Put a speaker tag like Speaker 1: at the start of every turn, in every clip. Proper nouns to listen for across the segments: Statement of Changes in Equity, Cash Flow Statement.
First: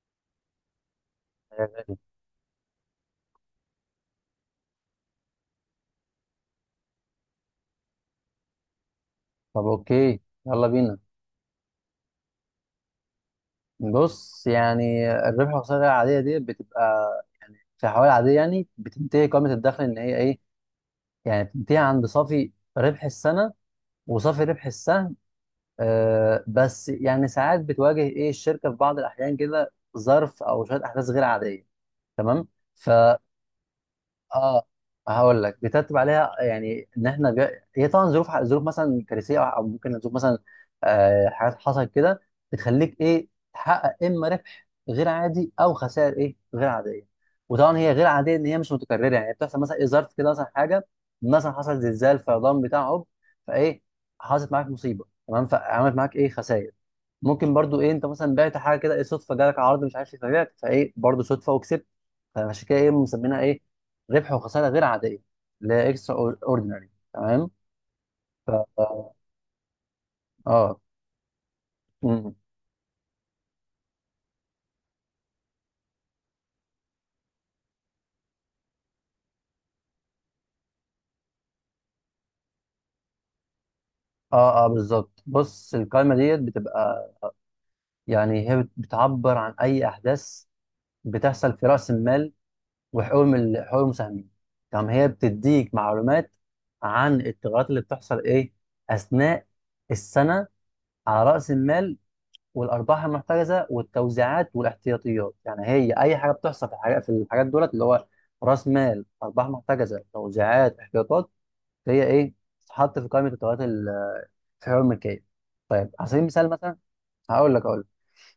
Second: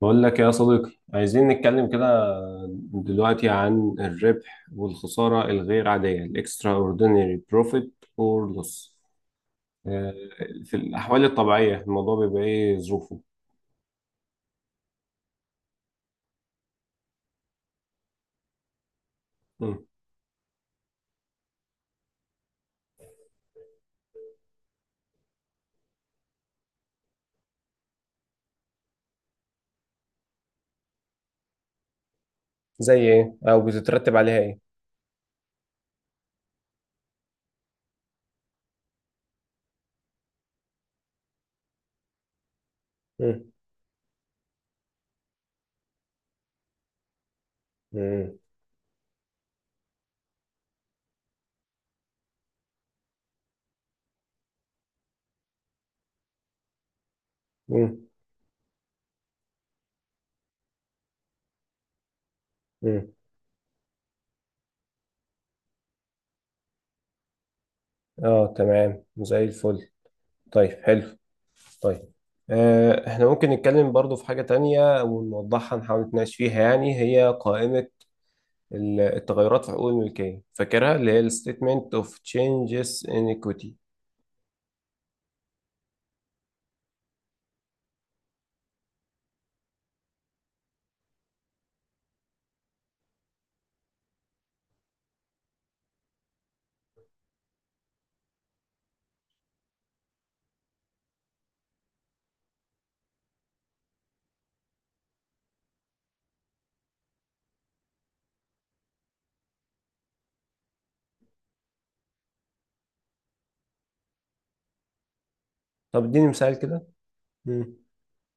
Speaker 1: بقول لك يا صديقي، عايزين نتكلم
Speaker 2: شغال.
Speaker 1: كده دلوقتي عن الربح والخسارة الغير عادية، ال extraordinary profit or loss.
Speaker 2: طب،
Speaker 1: آه.
Speaker 2: اوكي. يلا
Speaker 1: في
Speaker 2: بينا.
Speaker 1: الأحوال الطبيعية، الموضوع بيبقى إيه ظروفه؟
Speaker 2: بص، يعني الربح والخسارة العادية دي بتبقى في حوالي عادية، يعني بتنتهي قائمة الدخل
Speaker 1: مم.
Speaker 2: ان هي ايه، يعني بتنتهي عند صافي ربح السنة وصافي ربح السهم. بس يعني ساعات بتواجه ايه الشركة في بعض الأحيان كده ظرف أو شوية أحداث غير عادية. تمام.
Speaker 1: زي ايه او بتترتب عليها ايه؟
Speaker 2: اه، هقول لك بيترتب عليها يعني ان احنا هي طبعا ظروف ظروف مثلا كارثيه او ممكن ظروف مثلا حاجات حصلت كده بتخليك ايه
Speaker 1: مم.
Speaker 2: تحقق اما ربح غير عادي او خسائر ايه غير عاديه. وطبعا هي غير عاديه
Speaker 1: مم.
Speaker 2: ان هي مش متكرره، يعني بتحصل مثلا ايه ظرف كده مثلا حاجه، مثلا حصل زلزال فيضان بتاع عب فايه حصلت معاك مصيبه. تمام. فعملت معاك ايه خسائر. ممكن برضو ايه انت
Speaker 1: مم.
Speaker 2: مثلا بعت حاجه كده ايه صدفه، جالك عرض مش عارف ايه فبعت فايه برضو صدفه وكسبت. فعشان كده ايه
Speaker 1: مم.
Speaker 2: مسمينها ايه ربح وخساره غير عاديه، اللي هي اكسترا اوردينري. تمام.
Speaker 1: اه تمام
Speaker 2: اه،
Speaker 1: زي الفل. طيب
Speaker 2: اه.
Speaker 1: حلو. طيب.
Speaker 2: مم.
Speaker 1: احنا ممكن نتكلم برضو في حاجة تانية ونوضحها، نحاول نتناقش فيها. يعني هي قائمة التغيرات في حقوق الملكية، فاكرها؟ اللي هي ال Statement of Changes in Equity.
Speaker 2: اه، آه، بالظبط. بص القائمه ديت بتبقى، يعني هي بتعبر عن اي احداث بتحصل في راس المال وحقوق حقوق المساهمين. تمام، هي بتديك معلومات عن التغيرات اللي بتحصل ايه اثناء السنه على راس المال والارباح المحترزه والتوزيعات والاحتياطيات، يعني هي اي حاجه بتحصل في الحاجات دولت، اللي هو راس مال، ارباح محترزه، توزيعات، احتياطات، هي ايه تتحط في قائمه التوزيعات في الحقوق الملكيه. طيب
Speaker 1: طب
Speaker 2: على سبيل
Speaker 1: اديني
Speaker 2: المثال
Speaker 1: مثال
Speaker 2: مثلا،
Speaker 1: كده.
Speaker 2: هقول لك
Speaker 1: مم.
Speaker 2: اقول لك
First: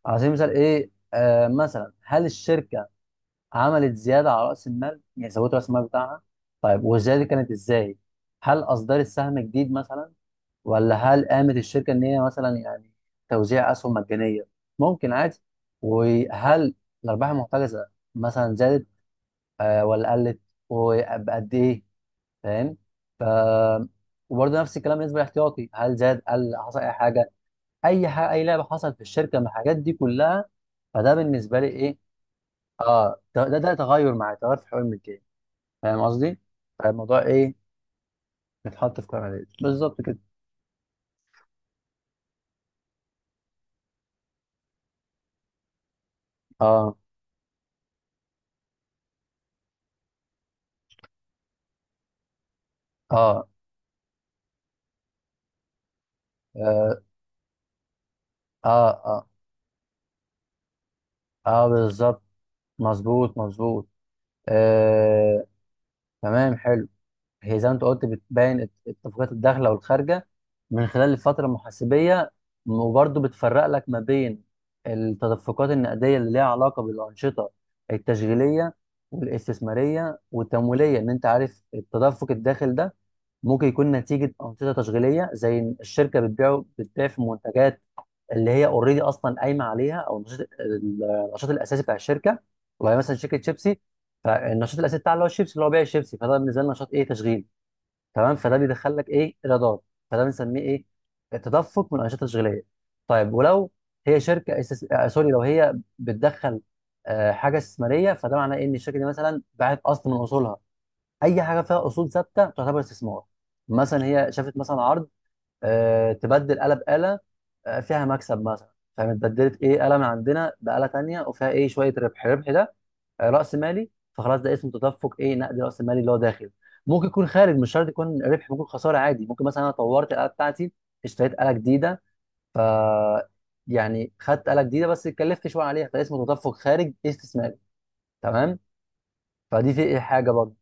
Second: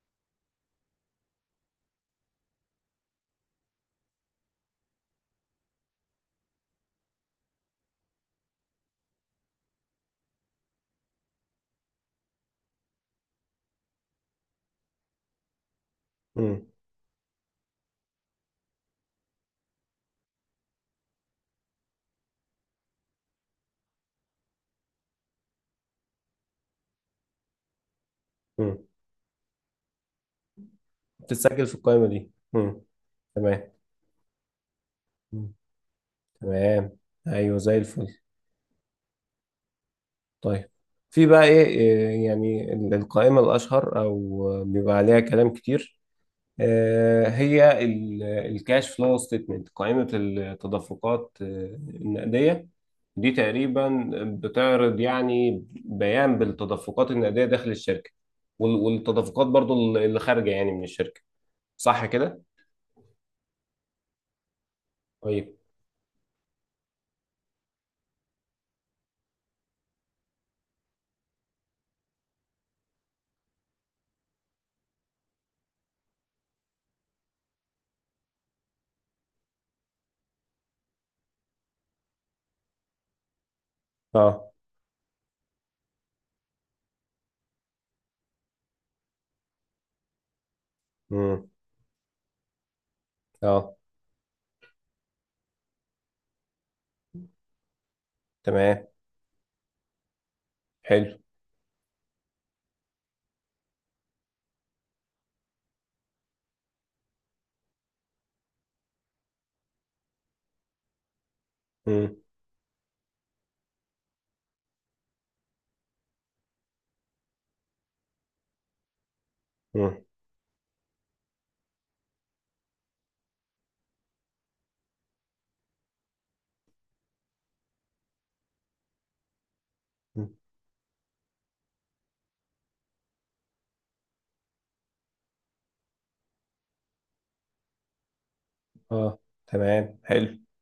Speaker 2: على سبيل المثال ايه، مثلا هل الشركه عملت زياده على راس المال، يعني زودت راس المال بتاعها؟ طيب والزياده دي كانت ازاي؟ هل اصدرت سهم جديد مثلا؟ ولا هل قامت الشركة إن هي مثلا يعني توزيع أسهم مجانية؟ ممكن عادي.
Speaker 1: مم.
Speaker 2: وهل الأرباح المحتجزة مثلا زادت ولا قلت؟ وبقد إيه؟ فاهم؟ ف وبرضه نفس الكلام بالنسبة للاحتياطي، هل زاد، قل، حصل أي حاجة؟ أي حاجة، أي لعبة
Speaker 1: مم.
Speaker 2: حصلت في الشركة من الحاجات دي كلها. فده بالنسبة لي
Speaker 1: بتتسجل في
Speaker 2: إيه؟
Speaker 1: القائمة دي. مم.
Speaker 2: آه ده ده,
Speaker 1: تمام.
Speaker 2: ده تغير معايا، تغير في حقوق الملكية.
Speaker 1: مم.
Speaker 2: فاهم قصدي؟
Speaker 1: تمام.
Speaker 2: فالموضوع إيه؟
Speaker 1: أيوه زي الفل.
Speaker 2: بيتحط في قائمة بالظبط كده.
Speaker 1: طيب. في بقى إيه، يعني القائمة الأشهر، أو بيبقى عليها كلام كتير،
Speaker 2: آه،
Speaker 1: هي الكاش فلو ستيتمنت، قائمة التدفقات النقدية. دي
Speaker 2: آه،
Speaker 1: تقريبا بتعرض يعني بيان
Speaker 2: آه،
Speaker 1: بالتدفقات النقدية داخل الشركة،
Speaker 2: آه، آه.
Speaker 1: والتدفقات برضو اللي خارجة يعني من الشركة.
Speaker 2: اه
Speaker 1: صح
Speaker 2: بالظبط.
Speaker 1: كده؟
Speaker 2: مظبوط، مظبوط. آه.
Speaker 1: طيب.
Speaker 2: تمام، حلو. هي زي ما انت قلت، بتبين اتفاقيات الداخله والخارجه من خلال الفتره المحاسبيه. وبرضه بتفرق لك ما بين التدفقات النقديه اللي ليها علاقه بالانشطه التشغيليه والاستثماريه والتمويليه. ان انت عارف التدفق الداخل ده ممكن يكون نتيجه
Speaker 1: اه.
Speaker 2: انشطه تشغيليه، زي إن الشركه بتبيع في منتجات اللي هي اوريدي اصلا قايمه عليها، او النشاط
Speaker 1: امم.
Speaker 2: الاساسي بتاع الشركه. والله مثلا شركه
Speaker 1: اه
Speaker 2: شيبسي، فالنشاط الاساسي بتاعها اللي هو الشيبسي، اللي هو بيع الشيبسي، فده بالنسبه لنا نشاط ايه، تشغيل. تمام، فده
Speaker 1: تمام.
Speaker 2: بيدخل لك ايه، ايرادات، فده بنسميه ايه،
Speaker 1: حلو.
Speaker 2: تدفق من الانشطه التشغيليه. طيب ولو هي شركه أساس... آه سوري، لو هي بتدخل حاجه استثماريه، فده معناه إيه ان الشركه دي مثلا باعت اصل من اصولها، اي حاجه فيها اصول
Speaker 1: امم.
Speaker 2: ثابته تعتبر استثمار. مثلا هي شافت مثلا عرض، تبدل آلة بآلة فيها مكسب مثلا. فاهم، اتبدلت ايه
Speaker 1: امم.
Speaker 2: آلة من عندنا بآلة تانية وفيها ايه شوية ربح، الربح ده رأس مالي، فخلاص ده اسمه تدفق ايه، نقد رأس مالي اللي هو داخل. ممكن يكون خارج، مش شرط يكون ربح، ممكن خسارة عادي، ممكن مثلا انا طورت الآلة بتاعتي، اشتريت آلة جديدة، يعني خدت آلة جديدة بس اتكلفت شوية عليها، فده اسمه تدفق خارج استثماري. تمام.
Speaker 1: اه
Speaker 2: فدي في
Speaker 1: تمام.
Speaker 2: ايه حاجة
Speaker 1: حلو.
Speaker 2: برضه،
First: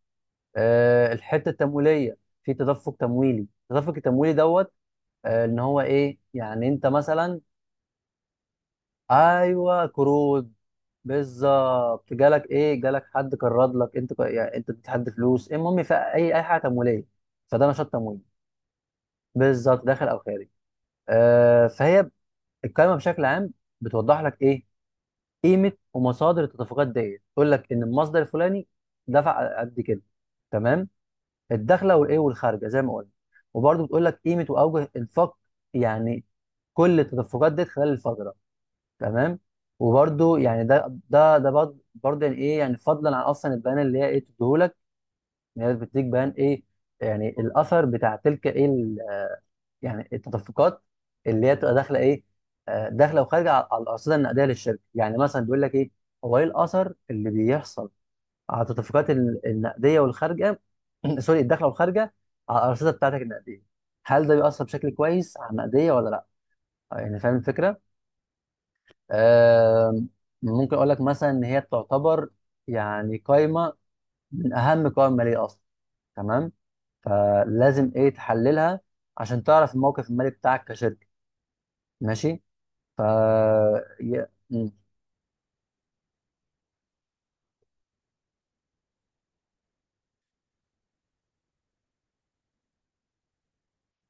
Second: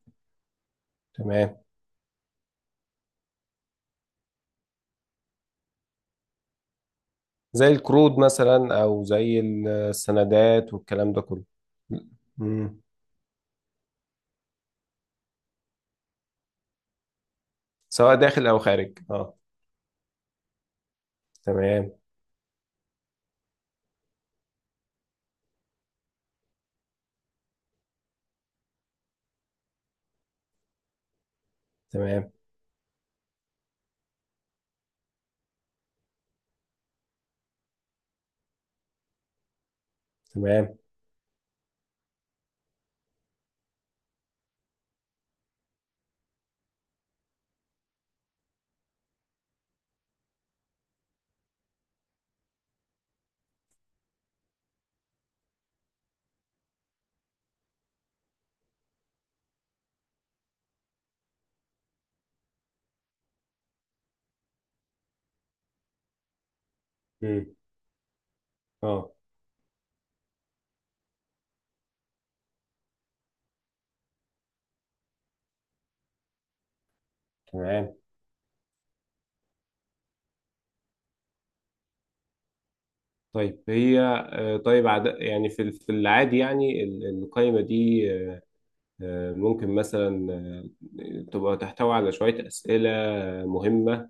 Speaker 2: أه الحتة
Speaker 1: تمام.
Speaker 2: التمويلية. في تدفق تمويلي، التدفق التمويلي دوت ان هو ايه يعني انت مثلا،
Speaker 1: زي القروض مثلا او زي
Speaker 2: ايوه قروض.
Speaker 1: السندات والكلام ده كله.
Speaker 2: بالظبط، جالك
Speaker 1: مم.
Speaker 2: ايه، جالك حد قرض لك، انت يعني انت اديت حد فلوس، المهم في اي حاجه تمويليه. فده نشاط
Speaker 1: سواء
Speaker 2: تمويلي،
Speaker 1: داخل او خارج. اه.
Speaker 2: بالظبط داخل او خارج. آه
Speaker 1: تمام.
Speaker 2: فهي الكلمه بشكل عام بتوضح لك ايه، قيمه ومصادر التدفقات ديت، تقول لك ان المصدر الفلاني دفع قد كده. تمام. الدخله والايه
Speaker 1: تمام.
Speaker 2: والخارجه زي ما قلنا، وبرده بتقول لك قيمه واوجه انفاق، يعني كل التدفقات ديت خلال الفتره. تمام. وبرده يعني
Speaker 1: تمام.
Speaker 2: ده برضه يعني ايه، يعني فضلا عن اصلا البيان اللي هي ايه بتديهولك، ان هي بتديك بيان ايه، يعني الاثر بتاع تلك ايه يعني التدفقات اللي هي تبقى داخله ايه، داخله وخارجه على الارصده النقديه للشركه، يعني مثلا بيقول لك ايه، هو ايه الاثر اللي بيحصل على التدفقات النقديه والخارجه، سوري، الداخله والخارجه على الارصده بتاعتك النقديه. هل ده بيأثر بشكل كويس على النقديه ولا لا؟ يعني فاهم
Speaker 1: مم.
Speaker 2: الفكره؟
Speaker 1: اه
Speaker 2: آم، ممكن اقول لك مثلا ان هي تعتبر يعني قائمه من اهم قوائم الماليه اصلا. تمام، فلازم
Speaker 1: تمام.
Speaker 2: ايه تحللها عشان تعرف الموقف المالي بتاعك كشركه. ماشي. ف
Speaker 1: طيب هي.
Speaker 2: ي- م.
Speaker 1: طيب يعني في في العادي، يعني القائمة دي ممكن مثلا تبقى تحتوي على شوية أسئلة مهمة،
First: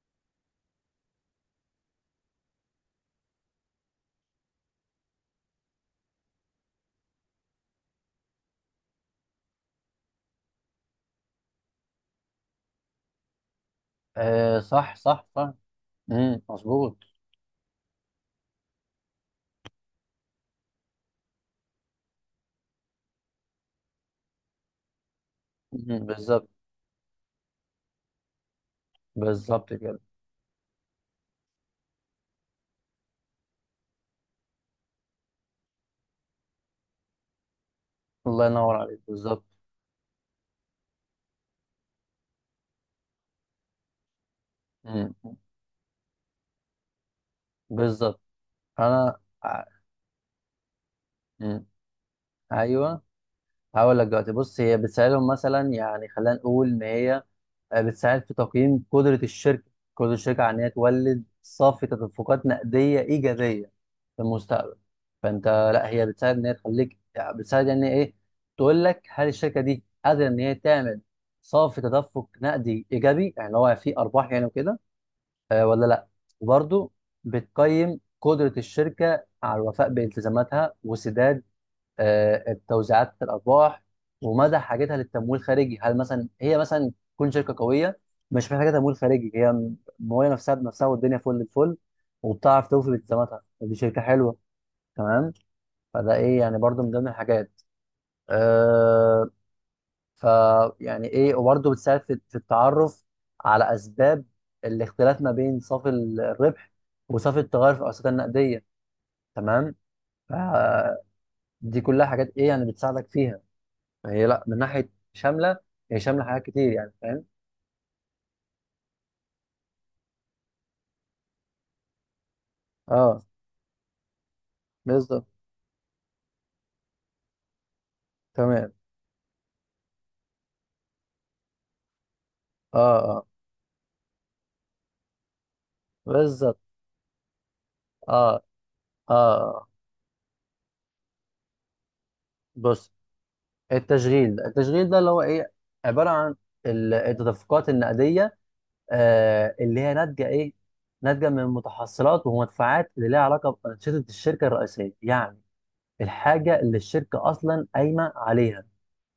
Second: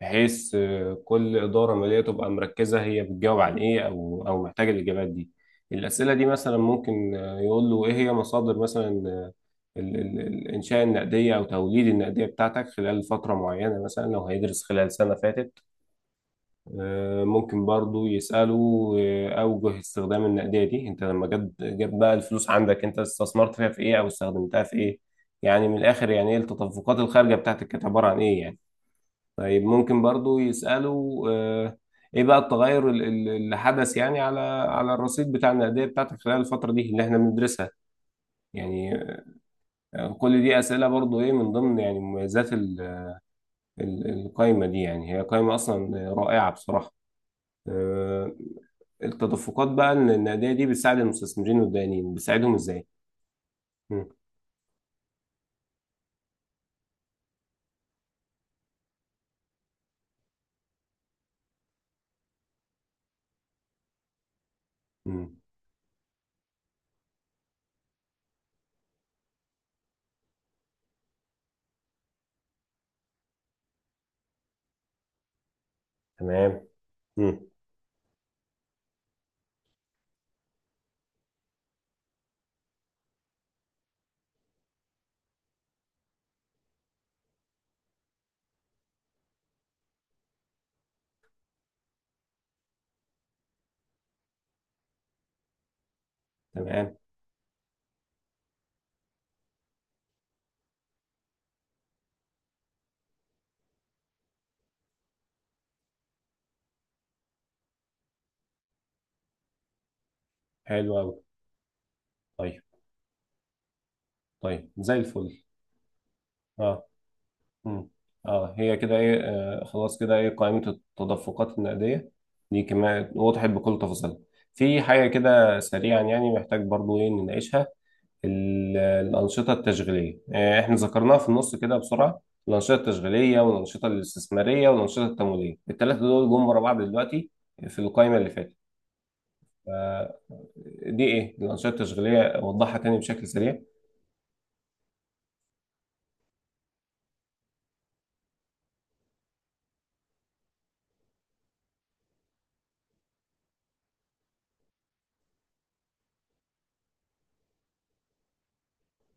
Speaker 1: بحيث كل إدارة مالية تبقى مركزة. هي بتجاوب عن إيه، أو أو محتاجة الإجابات دي؟ الأسئلة دي مثلا ممكن يقول له إيه هي مصادر مثلا الإنشاء النقدية أو توليد النقدية بتاعتك خلال فترة معينة، مثلا لو
Speaker 2: آه
Speaker 1: هيدرس خلال
Speaker 2: صح،
Speaker 1: سنة
Speaker 2: صح،
Speaker 1: فاتت.
Speaker 2: صح. مظبوط.
Speaker 1: ممكن برضو يسأله أوجه استخدام النقدية دي. أنت لما جاب بقى الفلوس عندك، أنت استثمرت فيها في إيه، أو استخدمتها في إيه؟ يعني من
Speaker 2: مم،
Speaker 1: الآخر، يعني إيه
Speaker 2: بالظبط.
Speaker 1: التدفقات الخارجة بتاعتك، كانت عبارة عن إيه يعني. طيب
Speaker 2: بالظبط كده.
Speaker 1: ممكن برضو يسألوا ايه بقى التغير اللي حدث يعني على على الرصيد بتاع النقدية بتاعتك خلال الفترة دي اللي احنا بندرسها.
Speaker 2: الله ينور
Speaker 1: يعني
Speaker 2: عليك، بالظبط.
Speaker 1: كل دي أسئلة برضو ايه، من ضمن يعني مميزات القايمة دي. يعني
Speaker 2: مم،
Speaker 1: هي قايمة أصلا رائعة بصراحة.
Speaker 2: بالظبط.
Speaker 1: آه،
Speaker 2: انا
Speaker 1: التدفقات بقى ان النقدية دي بتساعد المستثمرين
Speaker 2: مم.
Speaker 1: والدائنين، بتساعدهم ازاي؟
Speaker 2: ايوه. هقول لك
Speaker 1: مم.
Speaker 2: دلوقتي. بص، هي بتساعدهم مثلا، يعني خلينا نقول ان هي بتساعد في تقييم قدرة الشركة على إن هي تولد صافي تدفقات نقدية إيجابية في المستقبل.
Speaker 1: مم.
Speaker 2: فأنت لا، هي بتساعد إن هي تخليك، يعني بتساعد يعني إيه، تقول لك هل الشركة دي قادرة إن هي تعمل صافي تدفق نقدي إيجابي، يعني هو فيه أرباح يعني وكده ولا لا.
Speaker 1: تمام.
Speaker 2: وبرضه
Speaker 1: مم.
Speaker 2: بتقيم قدرة الشركة على الوفاء بالتزاماتها وسداد التوزيعات، الارباح، ومدى حاجتها للتمويل الخارجي. هل مثلا هي مثلا تكون شركه قويه مش محتاجه تمويل خارجي، هي مويه نفسها بنفسها والدنيا فل الفل، وبتعرف توفي بالتزاماتها، دي شركه حلوه. تمام، فده ايه يعني برضو من
Speaker 1: تمام.
Speaker 2: ضمن الحاجات. أه ف يعني ايه، وبرضو بتساعد في التعرف على اسباب الاختلاف ما بين صافي الربح وصافي التغير في الأوساط النقديه. تمام. ف-
Speaker 1: حلو أوي.
Speaker 2: دي كلها حاجات ايه
Speaker 1: طيب.
Speaker 2: يعني بتساعدك فيها هي، لا من
Speaker 1: طيب
Speaker 2: ناحيه
Speaker 1: زي الفل.
Speaker 2: شامله، هي شامله حاجات كتير
Speaker 1: اه.
Speaker 2: يعني، فاهم.
Speaker 1: مم. اه هي كده ايه، خلاص كده ايه قائمة التدفقات النقدية دي كمان،
Speaker 2: اه
Speaker 1: وضحت بكل تفاصيلها. في حاجة
Speaker 2: بالظبط.
Speaker 1: كده سريعا يعني محتاج برضو ايه نناقشها.
Speaker 2: تمام.
Speaker 1: الأنشطة التشغيلية، احنا ذكرناها في النص كده بسرعة. الأنشطة
Speaker 2: اه، اه
Speaker 1: التشغيلية والأنشطة الاستثمارية والأنشطة التمويلية، الثلاثة دول جم
Speaker 2: بالظبط.
Speaker 1: ورا بعض دلوقتي في
Speaker 2: اه،
Speaker 1: القائمة اللي فاتت.
Speaker 2: اه، آه.
Speaker 1: آه، دي ايه الأنشطة التشغيلية؟ أوضحها
Speaker 2: بص،
Speaker 1: تاني بشكل سريع.
Speaker 2: التشغيل ده اللي هو ايه، عباره عن التدفقات النقديه اللي هي ناتجه ايه، ناتجه من متحصلات ومدفوعات اللي لها علاقه بانشطه الشركه الرئيسيه، يعني الحاجه اللي الشركه اصلا قايمه عليها.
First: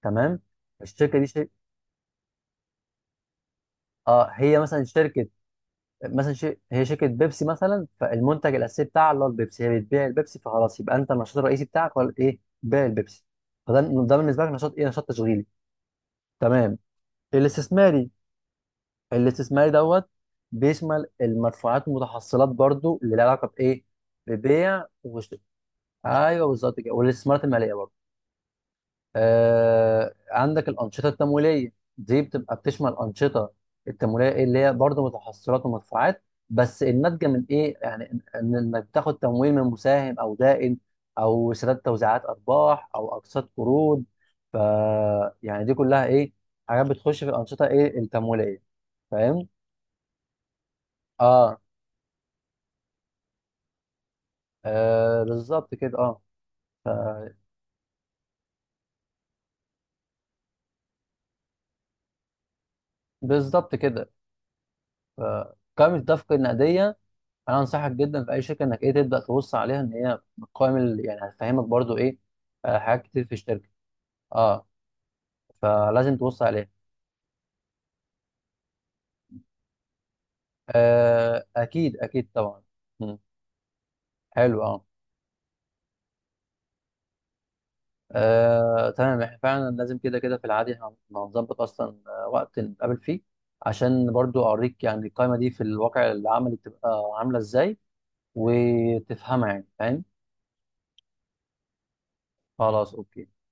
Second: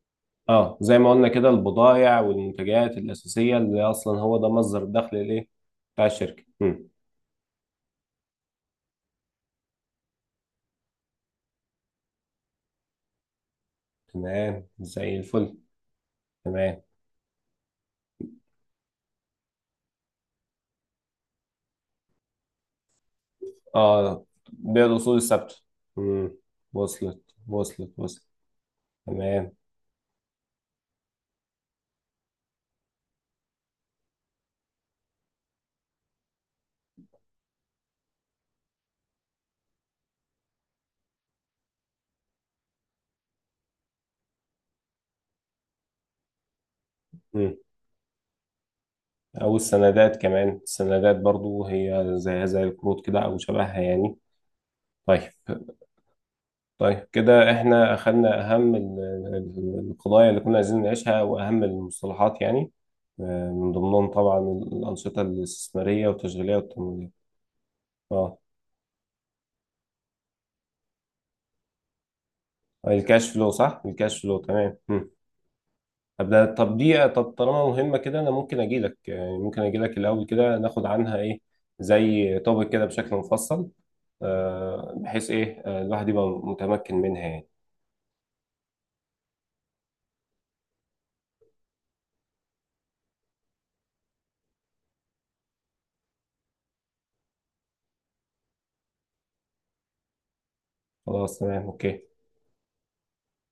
Speaker 2: تمام.
Speaker 1: اه زي ما
Speaker 2: الشركه دي
Speaker 1: قلنا
Speaker 2: شركه،
Speaker 1: كده البضائع والمنتجات الأساسية، اللي أصلا
Speaker 2: اه
Speaker 1: هو ده
Speaker 2: هي مثلا
Speaker 1: مصدر الدخل
Speaker 2: شركه
Speaker 1: الإيه بتاع
Speaker 2: مثلا
Speaker 1: الشركة.
Speaker 2: هي
Speaker 1: مم.
Speaker 2: شركه بيبسي مثلا، فالمنتج الاساسي بتاعها اللي هو البيبسي، هي بتبيع البيبسي، فخلاص يبقى انت النشاط الرئيسي بتاعك ولا ايه، بيع البيبسي، فده بالنسبه لك
Speaker 1: تمام
Speaker 2: نشاط ايه، نشاط
Speaker 1: زي
Speaker 2: تشغيلي.
Speaker 1: الفل.
Speaker 2: تمام.
Speaker 1: تمام.
Speaker 2: الاستثماري، دوت بيشمل المدفوعات والمتحصلات برضو اللي لها علاقه بايه،
Speaker 1: اه
Speaker 2: ببيع
Speaker 1: بيع الأصول
Speaker 2: وشراء،
Speaker 1: الثابتة. مم.
Speaker 2: ايوه بالظبط كده،
Speaker 1: وصلت.
Speaker 2: والاستثمارات الماليه
Speaker 1: وصلت.
Speaker 2: برضو.
Speaker 1: وصلت. تمام.
Speaker 2: آه عندك الأنشطة التمويلية، دي بتبقى بتشمل أنشطة التمويلية اللي هي برضه متحصلات ومدفوعات، بس الناتجة من إيه؟ يعني إنك تاخد تمويل من مساهم أو دائن، أو سداد توزيعات أرباح أو أقساط قروض. ف يعني دي كلها إيه؟ حاجات بتخش في
Speaker 1: مم.
Speaker 2: الأنشطة إيه التمويلية. فاهم؟
Speaker 1: أو السندات، كمان السندات
Speaker 2: آه،
Speaker 1: برضو هي زيها زي القروض كده أو شبهها يعني. طيب.
Speaker 2: آه بالظبط كده، آه. ف-
Speaker 1: طيب كده احنا اخدنا اهم القضايا اللي كنا عايزين نعيشها، واهم المصطلحات يعني من
Speaker 2: بالظبط كده.
Speaker 1: ضمنهم طبعا الانشطه
Speaker 2: فقائمة
Speaker 1: الاستثماريه
Speaker 2: الدفق
Speaker 1: والتشغيليه
Speaker 2: النقدية،
Speaker 1: والتمويليه.
Speaker 2: انا انصحك جدا في
Speaker 1: اه
Speaker 2: اي شركه انك ايه تبدا تبص عليها، ان هي بتقيم يعني هتفهمك برضو ايه حاجات كتير
Speaker 1: الكاش
Speaker 2: في
Speaker 1: فلو،
Speaker 2: الشركه.
Speaker 1: صح، الكاش فلو
Speaker 2: اه
Speaker 1: تمام. مم.
Speaker 2: فلازم تبص
Speaker 1: ابدا.
Speaker 2: عليها.
Speaker 1: طب طالما مهمه كده، انا ممكن اجي لك، يعني ممكن اجي لك الاول كده، ناخد عنها ايه
Speaker 2: آه اكيد، اكيد
Speaker 1: زي
Speaker 2: طبعا.
Speaker 1: توبك كده بشكل
Speaker 2: مم.
Speaker 1: مفصل،
Speaker 2: حلو، اه.
Speaker 1: بحيث ايه الواحد يبقى متمكن منها يعني.
Speaker 2: تمام، احنا فعلا لازم كده كده في العادي هنظبط اصلا وقت نتقابل فيه، عشان برضو اوريك يعني القائمه دي في الواقع العملي بتبقى عامله ازاي وتفهمها، يعني فاهم.
Speaker 1: خلاص تمام اوكي.
Speaker 2: خلاص اوكي.